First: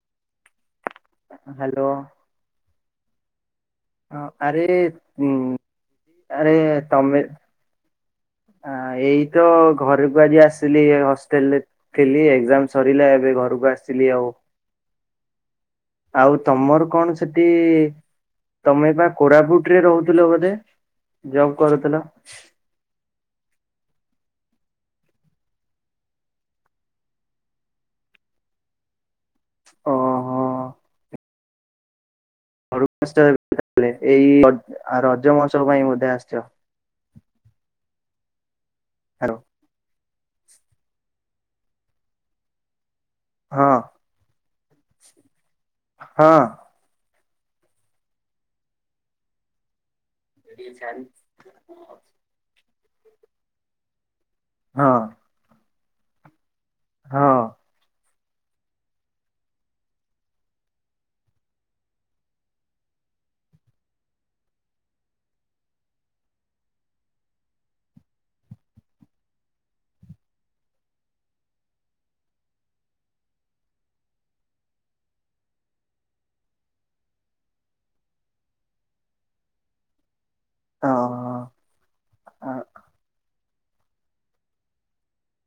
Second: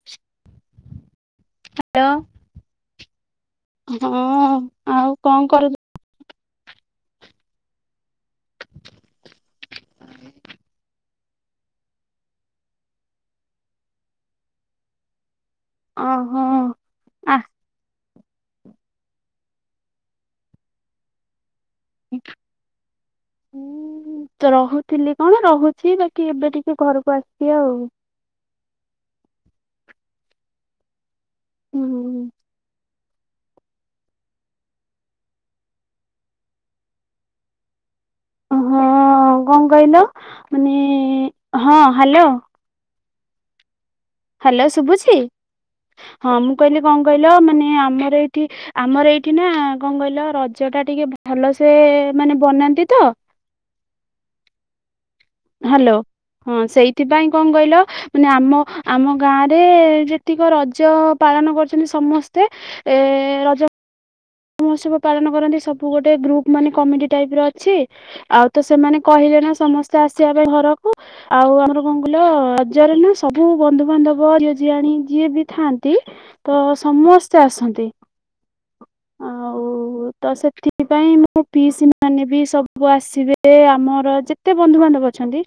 [unintelligible] ହା hello. Hello. ହଁ ଆରେ ଆଉ ଉଁ କଣ କରୁ ଆରେ ତମେ ଆ ଏଇ ତ ଘରକୁ ଆଜି ଆସିଲି। ଏ ହଷ୍ଟେଲ ରେ ଥିଲି। ଏକ୍ଜାମ୍ ସରିଲା ଏବେ ଘରକୁ ଆସିଲି ଆଉ। ଆଉ ଓହୋ ତମର କଣ ଆ ସେଠି ତମେ ପା କୋରାପୁଟ୍ ରେ ରହୁଥୁଲ ବୋଧେ? ଜବ୍ କରୁଥିଲ। ହୁଁ। ହୁଁ ମୁଁ ତ ରହୁଥିଲି କଣ ରହୁଛି ବାକି ଏବେ ଟିକେ ଘରକୁ ଆସିଚି ଆଉ। ଓ ହଁ। ଉଁ ହୁଁ। ଘରକୁ ଆସିଚ ଭାରି ତାହେଲେ। ଏଇ ରଜ୍ ଆ ରଜ ମହୋତ୍ସବ ପାଇଁ ବୋଧେ ଆସିଚ? ହଁ ହାରୋ କଣ କହିଲ? ମାନେ ହଁ ହ୍ୟାଲୋ। ହଁ। ହ୍ୟାଲୋ ଶୁଭୁଛିି? ହଁ ମୁଁ କହିଲି କଣ କହିଲ? ମାନେ ଆମର ଏଇଠି ଆମର ଏଇଠି ନା କଣ କହିଲ ରଜ ଟା ଟିକେ ଭଲ ସେ ମାନେ ବନାନ୍ତି ତ। ହଁ। ହାଲୋ। ହଁ ସେଇଥିପାଇଁ ହଁ କଣ କହିଲ ମାନେ ଆମ ଆମ ଗାଁରେ ଯେତିକ ରଜ ପାଳନ କରୁଛନ୍ତି ସମସ୍ତେ ମାନେ ଏ ରଜ। ମହୋତ୍ସବ ପାଳନ କରନ୍ତି। ସବୁ ଗୋଟେ ଗ୍ରୁପ୍ ମାନେ କମିଡି ଟାଇପ୍ ର ଅଛି। ଆଉ ତ ସେମାନେ କହିଲେ ନା ସମସ୍ତେ ଆସିବା ପାଇଁ ଘରକୁ। ଆଉ ଆମର କଣ କହିଲ? ରଜରେ ନାଁ ସବୁ ବନ୍ଧୁବାନ୍ଧବ ଝିଅଝିଆଣି ଯିଏ ବି ଥାନ୍ତି ତ ସମସ୍ତେ ଆସନ୍ତି। [inaudible] ହୁଁ। ତ ହଁ ସେଥିପାଇଁ ମୁଁ ମୋ ହଁ ପିଇସୀ ମାନେ ବି ସବୁ ଆସିବେ। ଆମର ଯେ ଯେତେ ବନ୍ଧୁବାନ୍ଧବ ଅଛନ୍ତି।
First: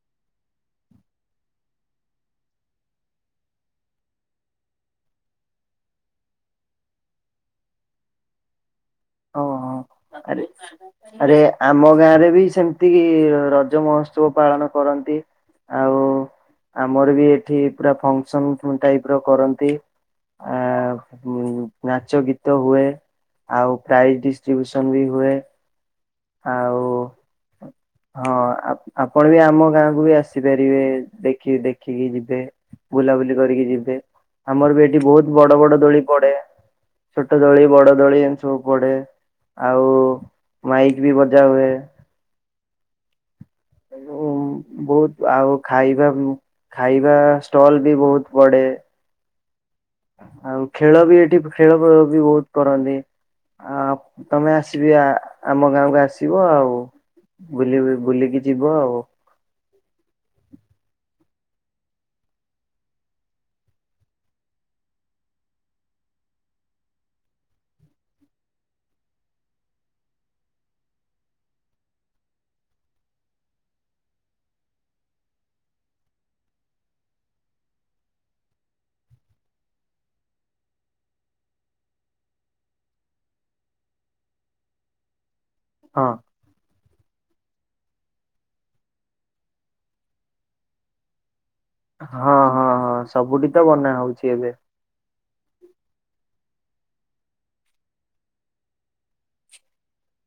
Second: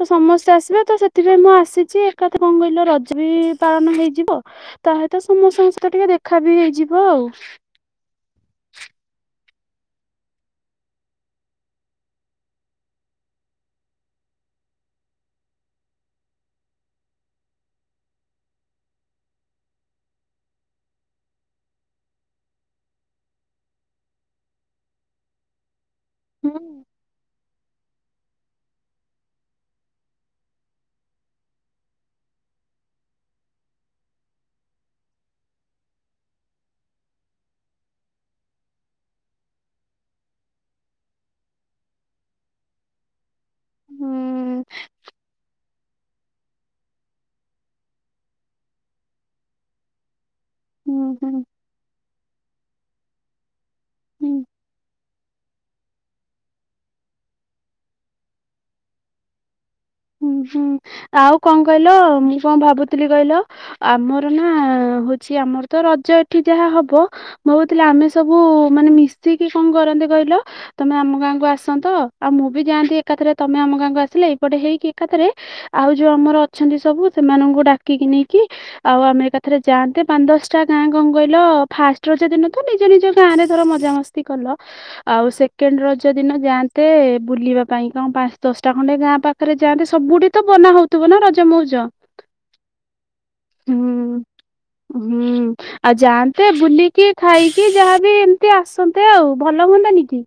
ତ ସମସ୍ତେ ଆସିବେ ତ ସେଥିପାଇଁ ମୁଁ ଆସିଛି ଏକାଥରେ କଣ କହିଲ ରଜ ବି ପାଳନ ହେଇଯିବ। ତା ସହିତ ସମସ୍ତଙ୍କ ସହିତ ଟିକେ ଦେଖା ବି ହେଇଯିବ ଆଉ। ଓହୋ ହଁ। ଆରେ ଆରେ ଆମ ଗାଁ ରେ ବି ସେମିତି କି ରଜ ମହୋତ୍ସବ ପାଳନ କରନ୍ତି। ଆଉ ଆମର ବି ଏଠି ପୁରା ଫଙ୍କସନ୍ ଉଁ ଟାଇପ୍ ର କରନ୍ତି। ଆଉ ନାଚ ଗୀତ ହୁଏ ଆଉ ପ୍ରାଇଜ୍ ଡିଷ୍ଟ୍ରିବ୍ୟୁସନ୍ ବି ହୁଏ ହୁଁ। ଆଉ ହଁ ଆପ ଆପଣ ବି ଆମ ଗାଁକୁ ବି ଆସି ପାରିବେ ଦେଖି ଦେଖିକି ଯିବେ। ବୁଲାବୁଲି କରିକି ଯିବେ ଆମର ବି ଏଠି ବୋହୁତ୍ ବଡ଼ ବଡ଼ ଦୋଳି ପଡ଼େ। ଛୋଟ ଦୋଳି ବଡ଼ ଦୋଳି ଏମିତି ସବୁ ପଡ଼େ ଆଉ ମାଇକ୍ ବି ବଜା ହୁଏ। ହୁଁ ବୋହୁତ ଆଉ ଖାଇବା ଖାଇବା ଷ୍ଟଲ ବି ବୋହୁତ ପଡେ। ଆଉ ଖେଳ ହୁଁ ବି ହୁଁ। ଏଠି ଖେଳ ବି ବୋହୁତ କରନ୍ତି। ଆପ ହୁଁ ତମେ ଆସିବି ଆ ଆମ ଗାଁକୁ ଆସିବ ଆଉ ବୁଲି ବୁଲିକି ଯିବ ଆଉ ହୁଁ ହୁଁ ଆଉ କଣ କହିଲ ମୁଁ କଣ ଭାବୁଥିଲି କହିଲ? ଆମର ନା ହୋଉଚି ଆମର ତ ରଜ ଏଠି ଯାହା ହବ ଭାବୁଥିଲି ଆମେ ସବୁ ମାନେ ମିଶିକି କଣ କରନ୍ତେ କହିଲ ତମେ ଆମ ଗାଁକୁ ଆସନ୍ତ ତ ଆଉ ମୁଁ ବି ଯାଆନ୍ତି ଏକାଥରେ ତମେ ଆମ ଗାଁକୁ ଆସିଲେ ଏଇପଟେ ହେଇକି ଏକାଥରେ ଆଉ ଯୋଉ ଆମର ଅଛନ୍ତି ସବୁ ସେମାନଙ୍କୁ ଡାକିକି ନେଇକି ଆଉ ଆମେ ଏକା ଥରେ ଯାଆନ୍ତେ ପାଞ୍ଚ ଦଶଟା ଗାଁ କଣ କଇଲ ଫାଷ୍ଟ ରଜ ଦିନ ତ ନିଜ ନିଜ ଗାଁରେ ଧର ମଜାମସ୍ ଏମିତି କଲ ଆଉ ସେକେ କେଣ୍ଡ ରଜ ହଁ ଦିନ ଯାଆନ୍ତେ ବୁଲିବା ପାଇଁ କଣ ପାଞ୍ଚ ଦଶଟା ଖଣ୍ଡେ ଗାଁ ପାଖରେ ଯାଆନ୍ତେ ସବୁଠି ତ ବନା ହୋଉଥିବ ନା ରଜ ମଉଜ। ହଁ ହଁ ହଁ ସବୁଠି ତ ବନା ହୁଁ ହୋଉଚି ଏବେ। ହୁଁ। ଆଉ ଯାଆନ୍ତେ ବୁଲିକି ଖାଇକି ଯାହାବି ଏମିତି ଆସନ୍ତେ ଆଉ ଭଲ ହୁଅନ୍ତାନି କି?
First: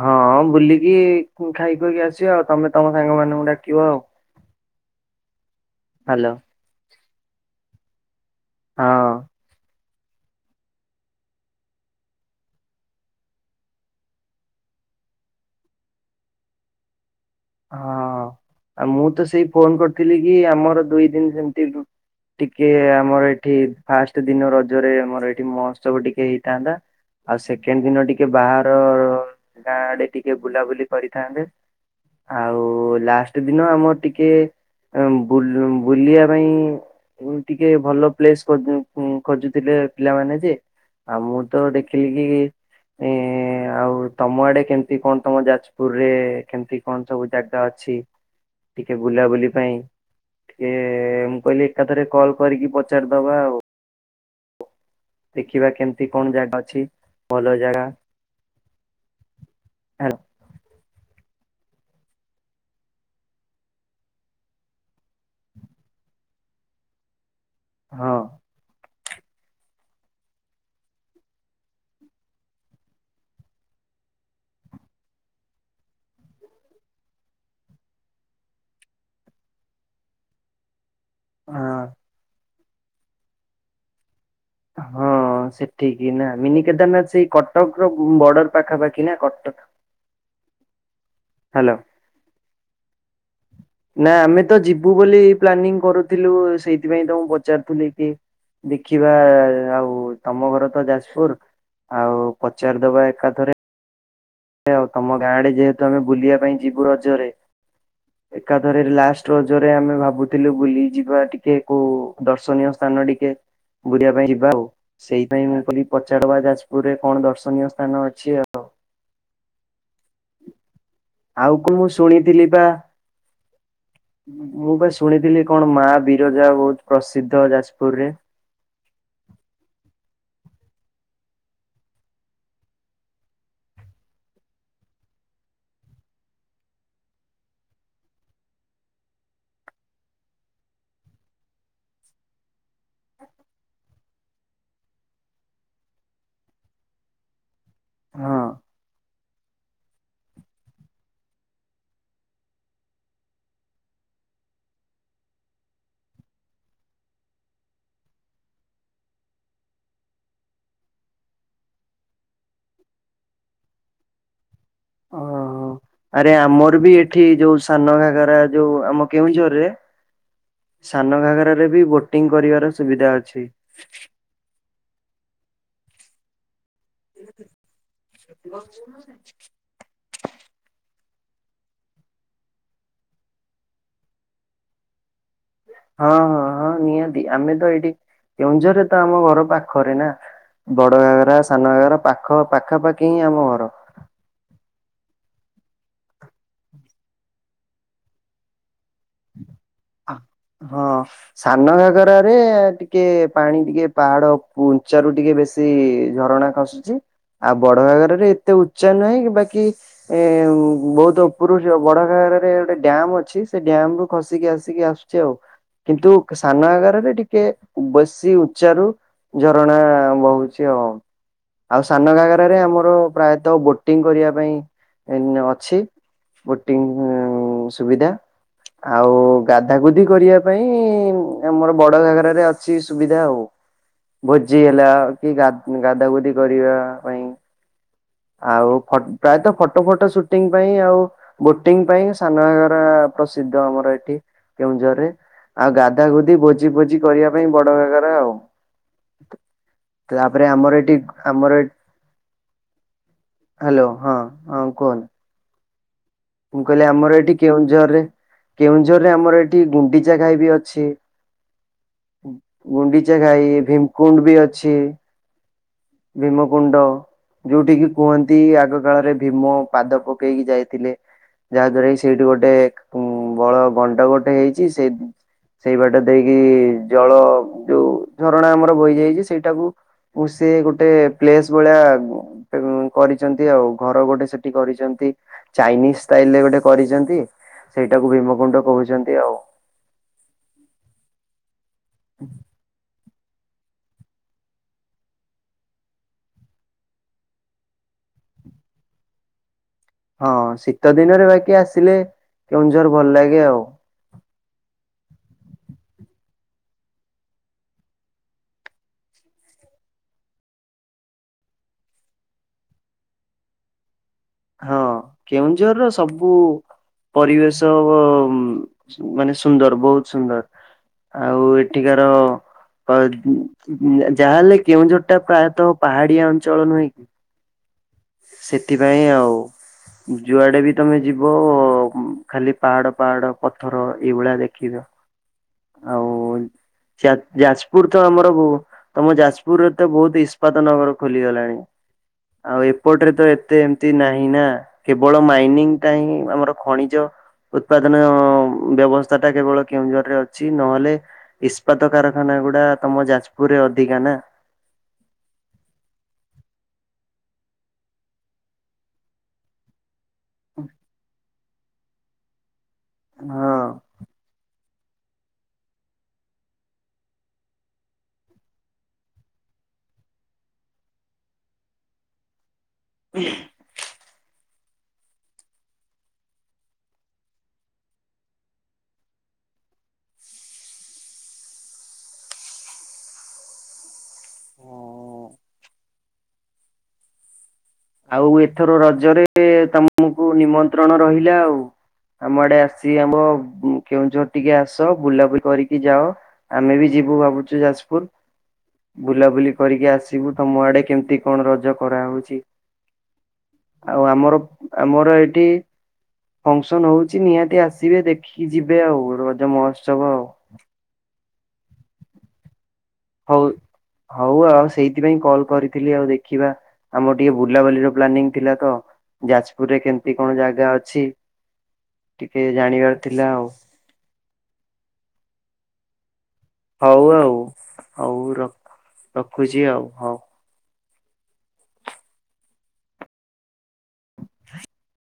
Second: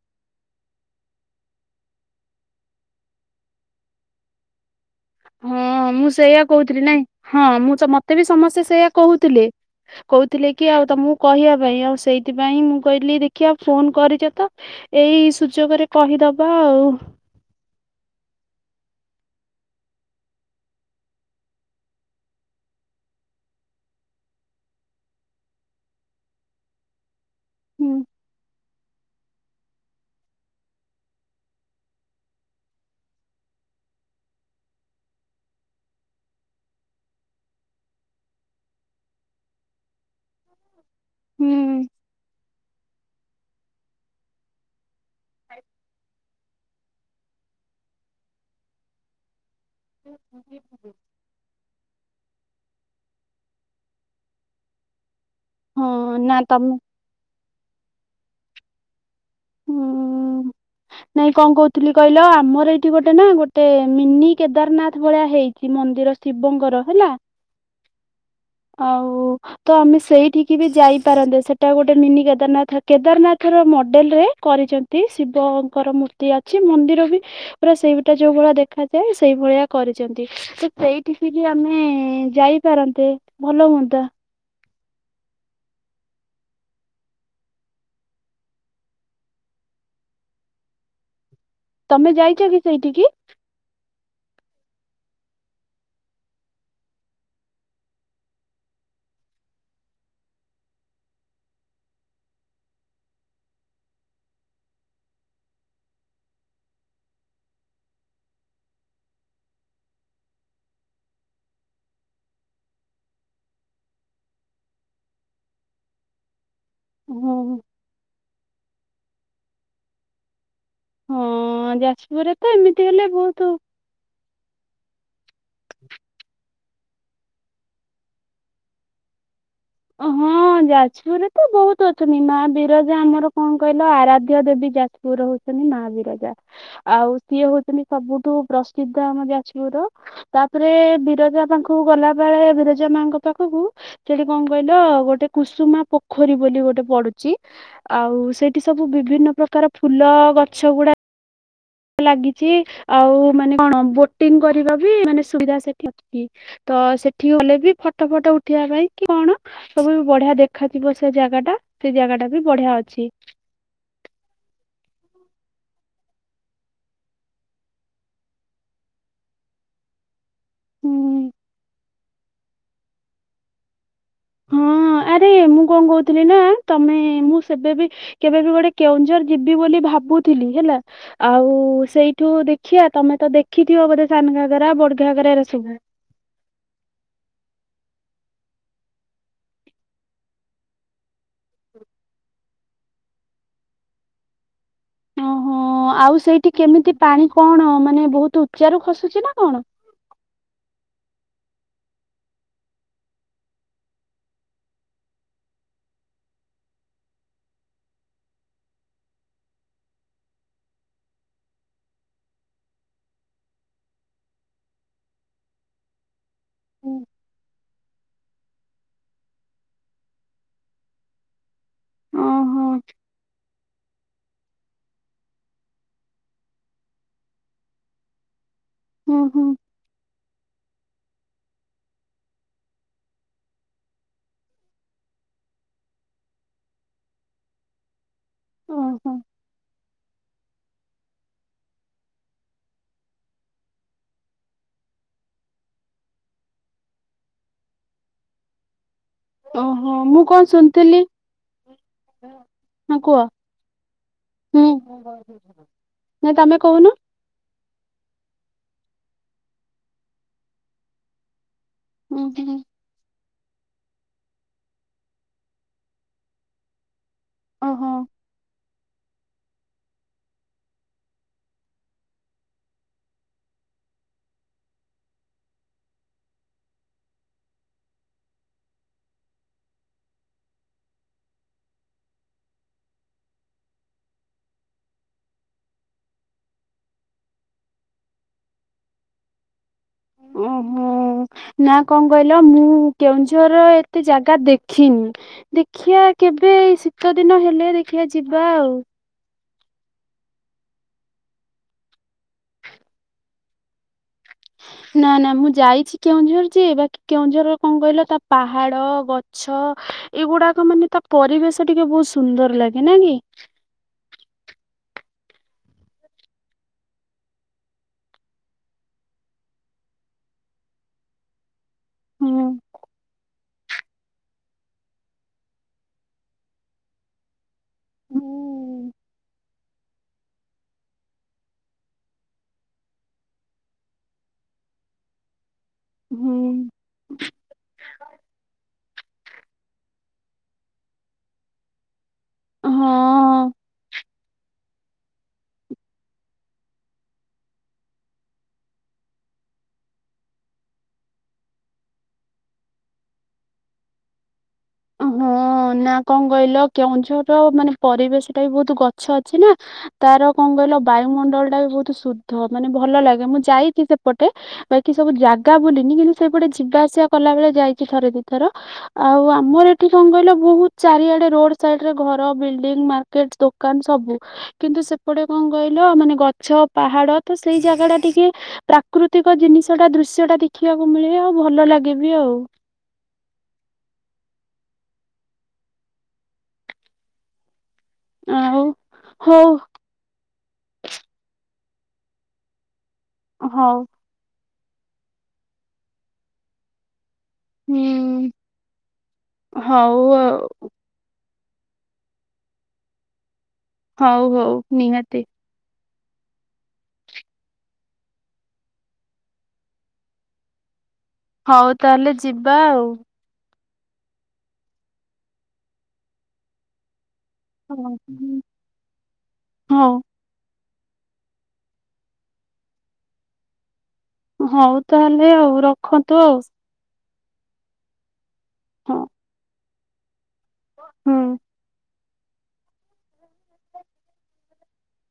ହଁ ବୁଲିକି ଖାଇଖୁଆକି ଆସିବା ଆଉ ତମେ ତମ ସାଙ୍ଗମାନଙ୍କୁ ଡାକିବ ଆଉ ହଁ ମୁଁ ହ୍ୟାଲୋ ସେଇଆ କହୁଥିଲି ନାଇଁ ହଁ ମୁଁ ତ ମତେ ବି ସମସ୍ତେ ହଁ ସେଇୟା ହଁ। କହୁଥିଲେ। କହୁଥିଲେ କି ଆଉ ତମକୁ କହିବା ପାଇଁ ଆଉ ସେଇଥିପାଇଁ ମୁଁ କହିଲି ଦେଖିବା ଫୋନ କରିଚ ତ ଏଇ ସୁଯୋଗରେ କହିଦବା ଆଉ ହଁ ଆଉ ମୁଁ ତ ସେଇ ଫୋନ କରିଥିଲି କି ଆମର ଦୁଇ ଦିନ ସେମିତି ଟିକେ ଆମର ଏଠି ଫାଷ୍ଟ ଦିନ ରଜରେ ଆମର ଏଠି ମହୋତ୍ସବ ଟିକେ ହେଇଥାନ୍ତା। ଆଉ ସେକେଣ୍ଡ ହୁଁ ଦିନ ଟିକେ ବାହାର ଗାଁଆଡରେ ଟିକେ ବୁଲାବୁଲି କରିଥାନ୍ତେ। ଆଉ ଲାଷ୍ଟ ଦିନ ଆମର ଟିକେ ବୁଲୁ ବୁଲିବା ପାଇଁ ଏଇଖୁଣି ଟିକେ ଭଲ ପ୍ଲେସ ଖୋଜୁଥିଲେ ପିଲାମାନେ ଯେ। ଆଉ ମୁଁ ହୁଁ ତ ଦେଖିଲି କି ଏଁ ଏଁ ଆଉ ତମ ଆଡେ କେମି ସେଠି କଣ ତମ ଯାଜପୁର ରେ କେମିତି କଣ ସବୁ ଜାଗା ଅଛି? ଟିକେ ବୁଲାବୁଲି ପାଇଁ ଟିକେ ମୁଁ କହିଲି ଏକାଥରେ କଲ୍ କରିକି ପଚା ପଚାରିଦବା ଆଉ। ଦେଖିବା କେମିତି ହଁ କଣ ନା ଜାଗା ତମେ ଅଛି ଭଲ ଜାଗା। ହେଲା ହୁଁ। ନାଇଁ କଣ କହୁଥିଲି କହିଲ ଆମର ଏଇଠି ଗୋଟେ ନା ଗୋଟେ ମିନି କେଦାରନାଥ ଭଳିଆ ହେଇଚି। ଏଇ ମନ୍ଦିର ଶିବଙ୍କର ହେଲା। ହଁ। ଆଉ। ତ ଆମେ ସେଇଠିକି ବି ଯାଇପାରନ୍ତେ ସେଟା ଗୋଟେ ମିନି କେଦାରନାଥ କେଦାରନାଥର ମଡେଲରେ କରିଚନ୍ତି। ଠି ଶିବଙ୍କର ମୂର୍ତ୍ତି ଅଛି ମନ୍ଦିର ହି ପୁରା ସେଇଟା ଯୋଉ ଭଳିଆ ଦେଖାଯାଏ ସେଇ ଭଳିଆ କରିଛନ୍ତି। ସେ ସେଇଠିିକି ଯେ ଆମେ ହଁ ଯାଇପାରନ୍ତେ ଭଲ ହୁଅନ୍ତା। ହଁ। ହଁ ସେଠିକି ନା ମିନିକେଦାରନାଥ ସେଇ କଟକ ର ବର୍ଡର ପାଖାପାଖି ନା କଟକ? ହାଲୋ। ତମେ ଯାଇଚ କି ସେଇଠି କି? ନା ଆମେ ତ ଯିବୁ ବୋଲି ପ୍ଲାନିଂ କରୁଥିଲୁ ସେଇଥିପାଇଁ ତ ମୁଁ ପଚାରୁଥିଲି କି? ଦେଖିବା ଆ ଆଉ ତମ ଘର ତ ଯାଜପୁର। ଆଉ ପଚାରିଦବା ଏକାଥରେ। ଆଉ ତମ ଗାଁ ଆଡ଼େ ଯେହେତୁ ଆମେ ବୁଲିବା ପାଇଁ ଯିବୁ ରଜରେ। ଏକାଥରେ ଲାଷ୍ଟ୍ ରଜରେ ଆମେ ଭାବୁଥିଲୁ ବୁଲିଯିବା ଟିକେ କୋଉ ଦର୍ଶନୀୟ ସ୍ଥାନ ଟିକେ। ବୁଲିବା ପାଇଁ ଯିବା ଆଉ ସେଇଥିପାଇଁ ମୁଁ କହିଲି ପଚାରିଦବା ଯାଜପୁରୁରେ କଣ ହଁ। ଦର୍ଶନୀୟ ସ୍ଥାନ ଅଛି ଆଉ। ଆଉ କଁ ହଁ ମୁଁ ଯାଜପୁରରେ ଶୁଣିଥିଲି ତ ବା ଏମିତି ହେଲେ ବହୁତ ମୁଁ ବା ଶୁଣିଥିଲି, କଣ ମା ବିରଜା ବହୁତ ପ୍ରସିଦ୍ଧ ଯାଜପୁରରେ। ହଁ, ଯାଜପୁରରେ ତ ବହୁତ୍ ଅଛନ୍ତି। ମା ବିରଜା ଆମର କଣ କହିଲ ଆରାଧ୍ୟ ଦେବୀ। ଯାଜ୍ ପୁର ର ହଉଛନ୍ତି ମା ବିରଜା। ଆଉ ସିଏ ହଉଛନ୍ତି ସବୁଠୁ ପ୍ରସିଦ୍ଧ ଆମ ଯାଜପୁରର। ତାପରେ ବିରଜା ପାଙ୍ଖ କୁ ଗଲାବେଳେ, ବିରଜା ମାଙ୍କ ପାଖକୁ, ସେଠି କଣ କହିଲ, ଗୋଟେ କୁସୁମା ପୋଖରୀ ବୋଲି ଗୋଟେ ପଡ଼ୁଚି। ଆଉ ହଁ ସେଇଠି ସବୁ ବିଭିନ୍ନ ପ୍ରକାର ଫୁଲ ଗଛ ଗୁଡା ଲାଗିଚି। ଆଉ ମାନେ, କଣ ବୋଟିଂ କରିବା ଭି ମାନେ ସୁବିଧା ସେଠି ଅଛି। ତ ସେଠି ଗଲେ, ବି ଫଟୋ ଫଟ ଉଠେଇବା ପାଇଁ କି କଣ? ସବୁ ବି ବଢିଆ ଦେଖାଯିବ ସେ ଜାଗା ଟା। ସେ ଜାଗା ଟା ବି ବଢିଆ ଅଛି। ଓହୋ। ଆରେ ଆମର ବି ଏଠି ଯୋଉ ସାନଘାଘରା, ଯୋଉ ଆମ କେଉଁଝରରେ ସାନ ହୁଁ ଘାଘରାରେ ବି ବୋଟିଂ କରିବାର ସୁବିଧା ଅଛି। ହଁ। ଆରେ, ମୁଁ କଣ କହୁଥିଲି ନା ତମେ, ମୁଁ ସେବେ ବି କେବେ ବି ଗୋଟେ କେଉଁଝର ଯିବି ବୋଲି ଭାବୁଥିଲି ହେଲା। ଆଉ ସେଇଠୁ ଦେଖିଆ। ତମେ ତ ଦେଖିଥିବ ବୋଧେ, ସାନଘାଘରା, ବଡଘାଘରା ଏରା ସବୁ। ହଁ, ହଁ, ହଁ। ନିହାତି, ଆମେ ତ ଏଇଠି କେଉଁଝରରେ ତ ଆମ ଘର ପାଖରେ ନା। ବଡଘାଘରା, ସାନଘାଘରା ପାଖ-ପାଖାପାଖି ହିଁ ଆମ ଘର। ଓହୋ, ଆଉ ସେଇଠି କେମିତି ପାଣି କଣ ମାନେ ବହୁତୁ ଉଚ୍ଚାରୁ ଖସୁଛି ନା କଣ? ହଁ। ସାନଘାଘରା ରେ ଟିକେ ପାଣି, ଟିକେ ପାହାଡ ଉଞ୍ଚାରୁ ଟିକେ ବେଶୀ ସେଇ ଝରଣା ଖସୁଚି। ଆଉ ବଡଘାଘରାରେ ଏତେ ଉଚ୍ଚା ନାହିଁ। ବାକି ଏ ବହୁତ ଉପରୁ ଯୋଉ ବଡଘାଘରା ରେ ଗୋଟେ ଡ୍ୟାମ୍ ଅଛି। ସେଠ୍ ଡ୍ୟାମ୍ ରୁ ଖସିକି ଆସିକି ଆସୁଚି ଆଉ, କିନ୍ତୁ ସାନଘାଘରା ରେ ଟିକେ ବେଶି ଉଚ୍ଚା ରୁ ଝରଣା ବହୁଚି ଆଉ। ଆଉ ସାନ ଘାଘରା ଘରେ ଓହୋ ଆମର ପ୍ରାୟତଃ ଗୋଟ୍ ବୋଟିଂ କରିବା ପାଇଁ ଅଛି ବୋଟିଂ ଉଁ ସୁବିଧା। ଆଉ ହୁଁ ହୁଁ ଗାଧା-ଗୁଧି କରିବା ପାଇଁ ଆମର ବଡ ଘାଘରା ରେ ଅଛି ସୁବିଧା ଆଉ। ଭୋଜି ହେଲା କି ଗାଧ୍ ଗାଧା-ଗୁଧି କରିବା ପାଇଁ ଆଉ ଓହୋ ଫଟ୍-ପ୍ରାୟତଃ ଫଟୋ ଫଟ ସୁଟିଂ ପାଇଁ ଆଉ ବୋଟିଂ ପାଇଁ ସାନଘାଘରା ପ୍ରସିଦ୍ଧ, ଆମର ଏଠି କେଉଁଝରରେ। ଆଉ ଗାଧା-ଗୁଧି, ଭୋଜି-ଫୋଜି କରିବା ପାଇଁ ବଡଘାଘରା ଆଉ। ଓହୋ ମୁଁ କଣ ତାପରେ ଆମର ଏଠି ଶୁଣିଥିଲି ଆମର ଏ [inaudible] ହଁ କୁହ। ହାଲୋ ହଁ ହଁ ହୁଁ କୁହନ୍ [inaudible] ମୁଁ କହିଲି କହୁନ ଆମର ଏଠି କେଉଁଝରରେ କେଉଁଝରରେ ଆମର ଏଠି ଗୁଣ୍ଡିଚା ଘାଇ ବି ଅଛି। ହୁଁ ଉଁ ହୁଁ ଗୁଣ୍ଡି ଚା ଘାଇ ଭୀମକୁଣ୍ଡ ବି ଅଛି ଭୀମକୁଣ୍ଡ। ଯୋଉଠିକି ଓହୋ କୁହନ୍ତି ଆଗ କାଳରେ ଭୀମ ପାଦ ପକେଇକି ଯାଇଥିଲେ। ଯାହା ଦ୍ୱାରା କି ସେଇଠି ଗୋଟେ ଉଁ ବଳ ଗଣ୍ଡ ଗୋଟେ ହେଇଛି ସେଇ ସେଇ ବାଟ ଦେଇକି ଜଳ ଯୋଉ ଝରଣା ଆମର ବୋହି ଯାଇଚି ସେଇଟାକୁ ଉ ସିଏ ଗୋଟେ ପ୍ଲେସ୍ ଭଳିଆ ଉଁ ଗୁଟେ ଉଁ କରିଛନ୍ତି ଆଉ ଘର ଗୋଟେ ସେଠି କରିଛନ୍ତି। ଚାଇନିଜ୍ ଷ୍ଟାଇଲରେ ଗୋଟେ କରିଚନ୍ତି ସେଇଟାକୁ ଭୀମକୁୁଣ୍ଡ କହୁଚନ୍ତି ଆଉ। ଓଁ ହୋଁ ନା କଁ କହିଲ ମୁଁ କେଉଁଝରରେ ଏତେ ଜାଗା ଦେଖିନି ଦେଖିଆ କେବେ ଶୀତ ଦିନ ହେଲେ ଦେଖିଆ ଯିବା ଆଉ। ହଁ ଶୀତ ଦିନେରେ ବାକି ଆସିଲେ କେଉଁଝର ଭଲ ଲାଗେ ଆଉ। ନା ନା ମୁଁ ଯାଇଛି କେଉଁଝର ଯେ ବାକି କେଉଁଝରରେ କଁ କହିଲ ତା ପାହାଡ ଗ ଛ ଏଇଗୁଡାକ ମାନେ ତା ପରିବେଶ ଟିକେ ବୋହୁତ ସୁନ୍ଦର ଲାଗେ ନା କି। ହଁ କେଉଁଝରର ସବୁ ପରିବେଶ ବ ଉଁ ଉଁ ମାନେ ସୁନ୍ଦର ବୋହୁତ ସୁନ୍ଦର। ଆଉ ଏଠିକାର ହୁଁ ପା ଉଁ ଉଁ ଉଁ ଆ ଯାହାହେଲେ କେଉଁଝରଟା ପ୍ରାୟତଃ ପାହାଡିଆ ଅଞ୍ଚଳ ନୁହେଁ କି। ହୁଁ ସେଥିପାଇଁ ଆଉ। ଉଁ ଯୁଆଡେ ବି ତମେ ଯିବ ଉଁ ଖାଲି ପାହାଡ ପାହାଡ ପଥର ଏଇଭଳିଆ ଦେଖିବ। ଆଉ ହୁଁ ଚା ଯାଜପୁର ତ ଆମର ବୁ ତମ ଯାଜପୁରରେ ତ ବୋହୁତ ଇସ୍ପାତ ନଗର ଖୋଲିଗଲାଣି। ଆଉ ଏପଟରେ ତ ହଁ ଏତେ ଏମତି ନାହିଁ ନା କେବଳ ମାଇନିଂଟା ହିଁ ଆମର ଖଣିଜ ଉତ୍ପାଦନ ଉଁ ବ୍ୟବସ୍ଥାଟା କେବଳ କେଉଁଝରରେ ଅଛି ନହେଲେ ଇସ୍ପାତ କାରଖାନାଗୁଡା ତମ ଯାଜପୁରରେ ଅଧିକା ନା। ହଁ ନା କଁ କହିଲ କେଉଁଝରର ମାନେ ପରିବେଶଟା ବି ବୋହୁତୁ ଗଛ ଅଛି ନା। ତାର କଁ କହିଲ ବାୟୁମଣ୍ଡଳଟା ବି ବୋହୁତୁ ଶୁଦ୍ଧ ମାନେ ଭଲ ଲାଗେ ମୁଁ ହଁ। ଯାଇଚି ସେପଟେ ବା କି ସବୁ ଜାଗା ବୁଲିନି କିନ୍ତୁ ସେଇ ପଟେ ଯିବା ଆସିବା କଲାବେଳେ ଯାଇଚି ଥରେ ଦି ଥର ଆଉ ଆ ମର ଏଠି କଁ କହିଲ ବୋହୁତ ଚାରିଆଡେ ରୋଡ ସାଇଡରେ ଘର ବିଲଡିଂ ମାର୍କେଟ୍ ଦୋକାନ ସବୁ। କିନ୍ତୁ ସେପଟେ କଁ କହିଲ ମାନେ ଗଛ ପାହାଡ ତ ସେଇ ଜାଗାଟା ଟିକେ ପ୍ରାକୃତିକ ଜିନିଷଟା ଦୃଶ୍ୟଟା ଦେଖିବାକୁ ମିଳେ ଆଉ ଭଲ ଲାଗେ ବିି ଆଉ। ହଁ। ଆଉ ଏଥର ରଜରେ ହଉ ତମୁକୁ ନିମନ୍ତ୍ରଣ ରହିଲା ଆଉ ଆମ ଆଡେ ଆସ୍ ସି ଆମ ଉଁ ହଉ କେଉଁଝର ଟିକେ ଆସ ବୁଲାବୁଲି କରିକି ଯାଅ ଆମେ ବି ଯିବୁ ଭାବୁ ଚୁ ଯାଜପୁର ହୁଁ ବୁଲାବୁଲି କରିକି ହଉ ଆସିବୁ ଆଉ ତମ ଆଡେ କେମତି କଣ ରଜ କରାହଉଚି। ଆଉ ହଉ ଆମର ହଉ ଆମର ନିହାତି ଏଠି ଫଙ୍କସନ୍ ହଉଚି ନିହାତି ଆସିବେ ଦେଖିକି ଯିବେ ଆଉ ରଜ ମହୋତ୍ସବ ଆଉ। ହଉ ତାହେଲେ ଯିବା ଆଉ। ହଉ ହଉ ଆଉ ସେଇଥିପାଇଁ କଲ୍ କରିଥିଲି ଆଉ ଦେଖିବା ଆମର ଟିକେ ବୁଲାବାଲି ର ପ୍ଲାନିଂ ଥିଲା ତ। ଯାଜପୁରରେ ହଉ କେମିତି କଣ ଜାଗା ଅଛି ଟିକେ ଜାଣିବାର ଥିଲା ଆଉ। ହଉ ତାହେଲେ ଆଉ ରଖନ୍ତୁ ଆଉ। ହଉ ଆଉ ହଉ ର ହଁ ରଖୁଚି ଆଉ ହଉ। ହୁଁ।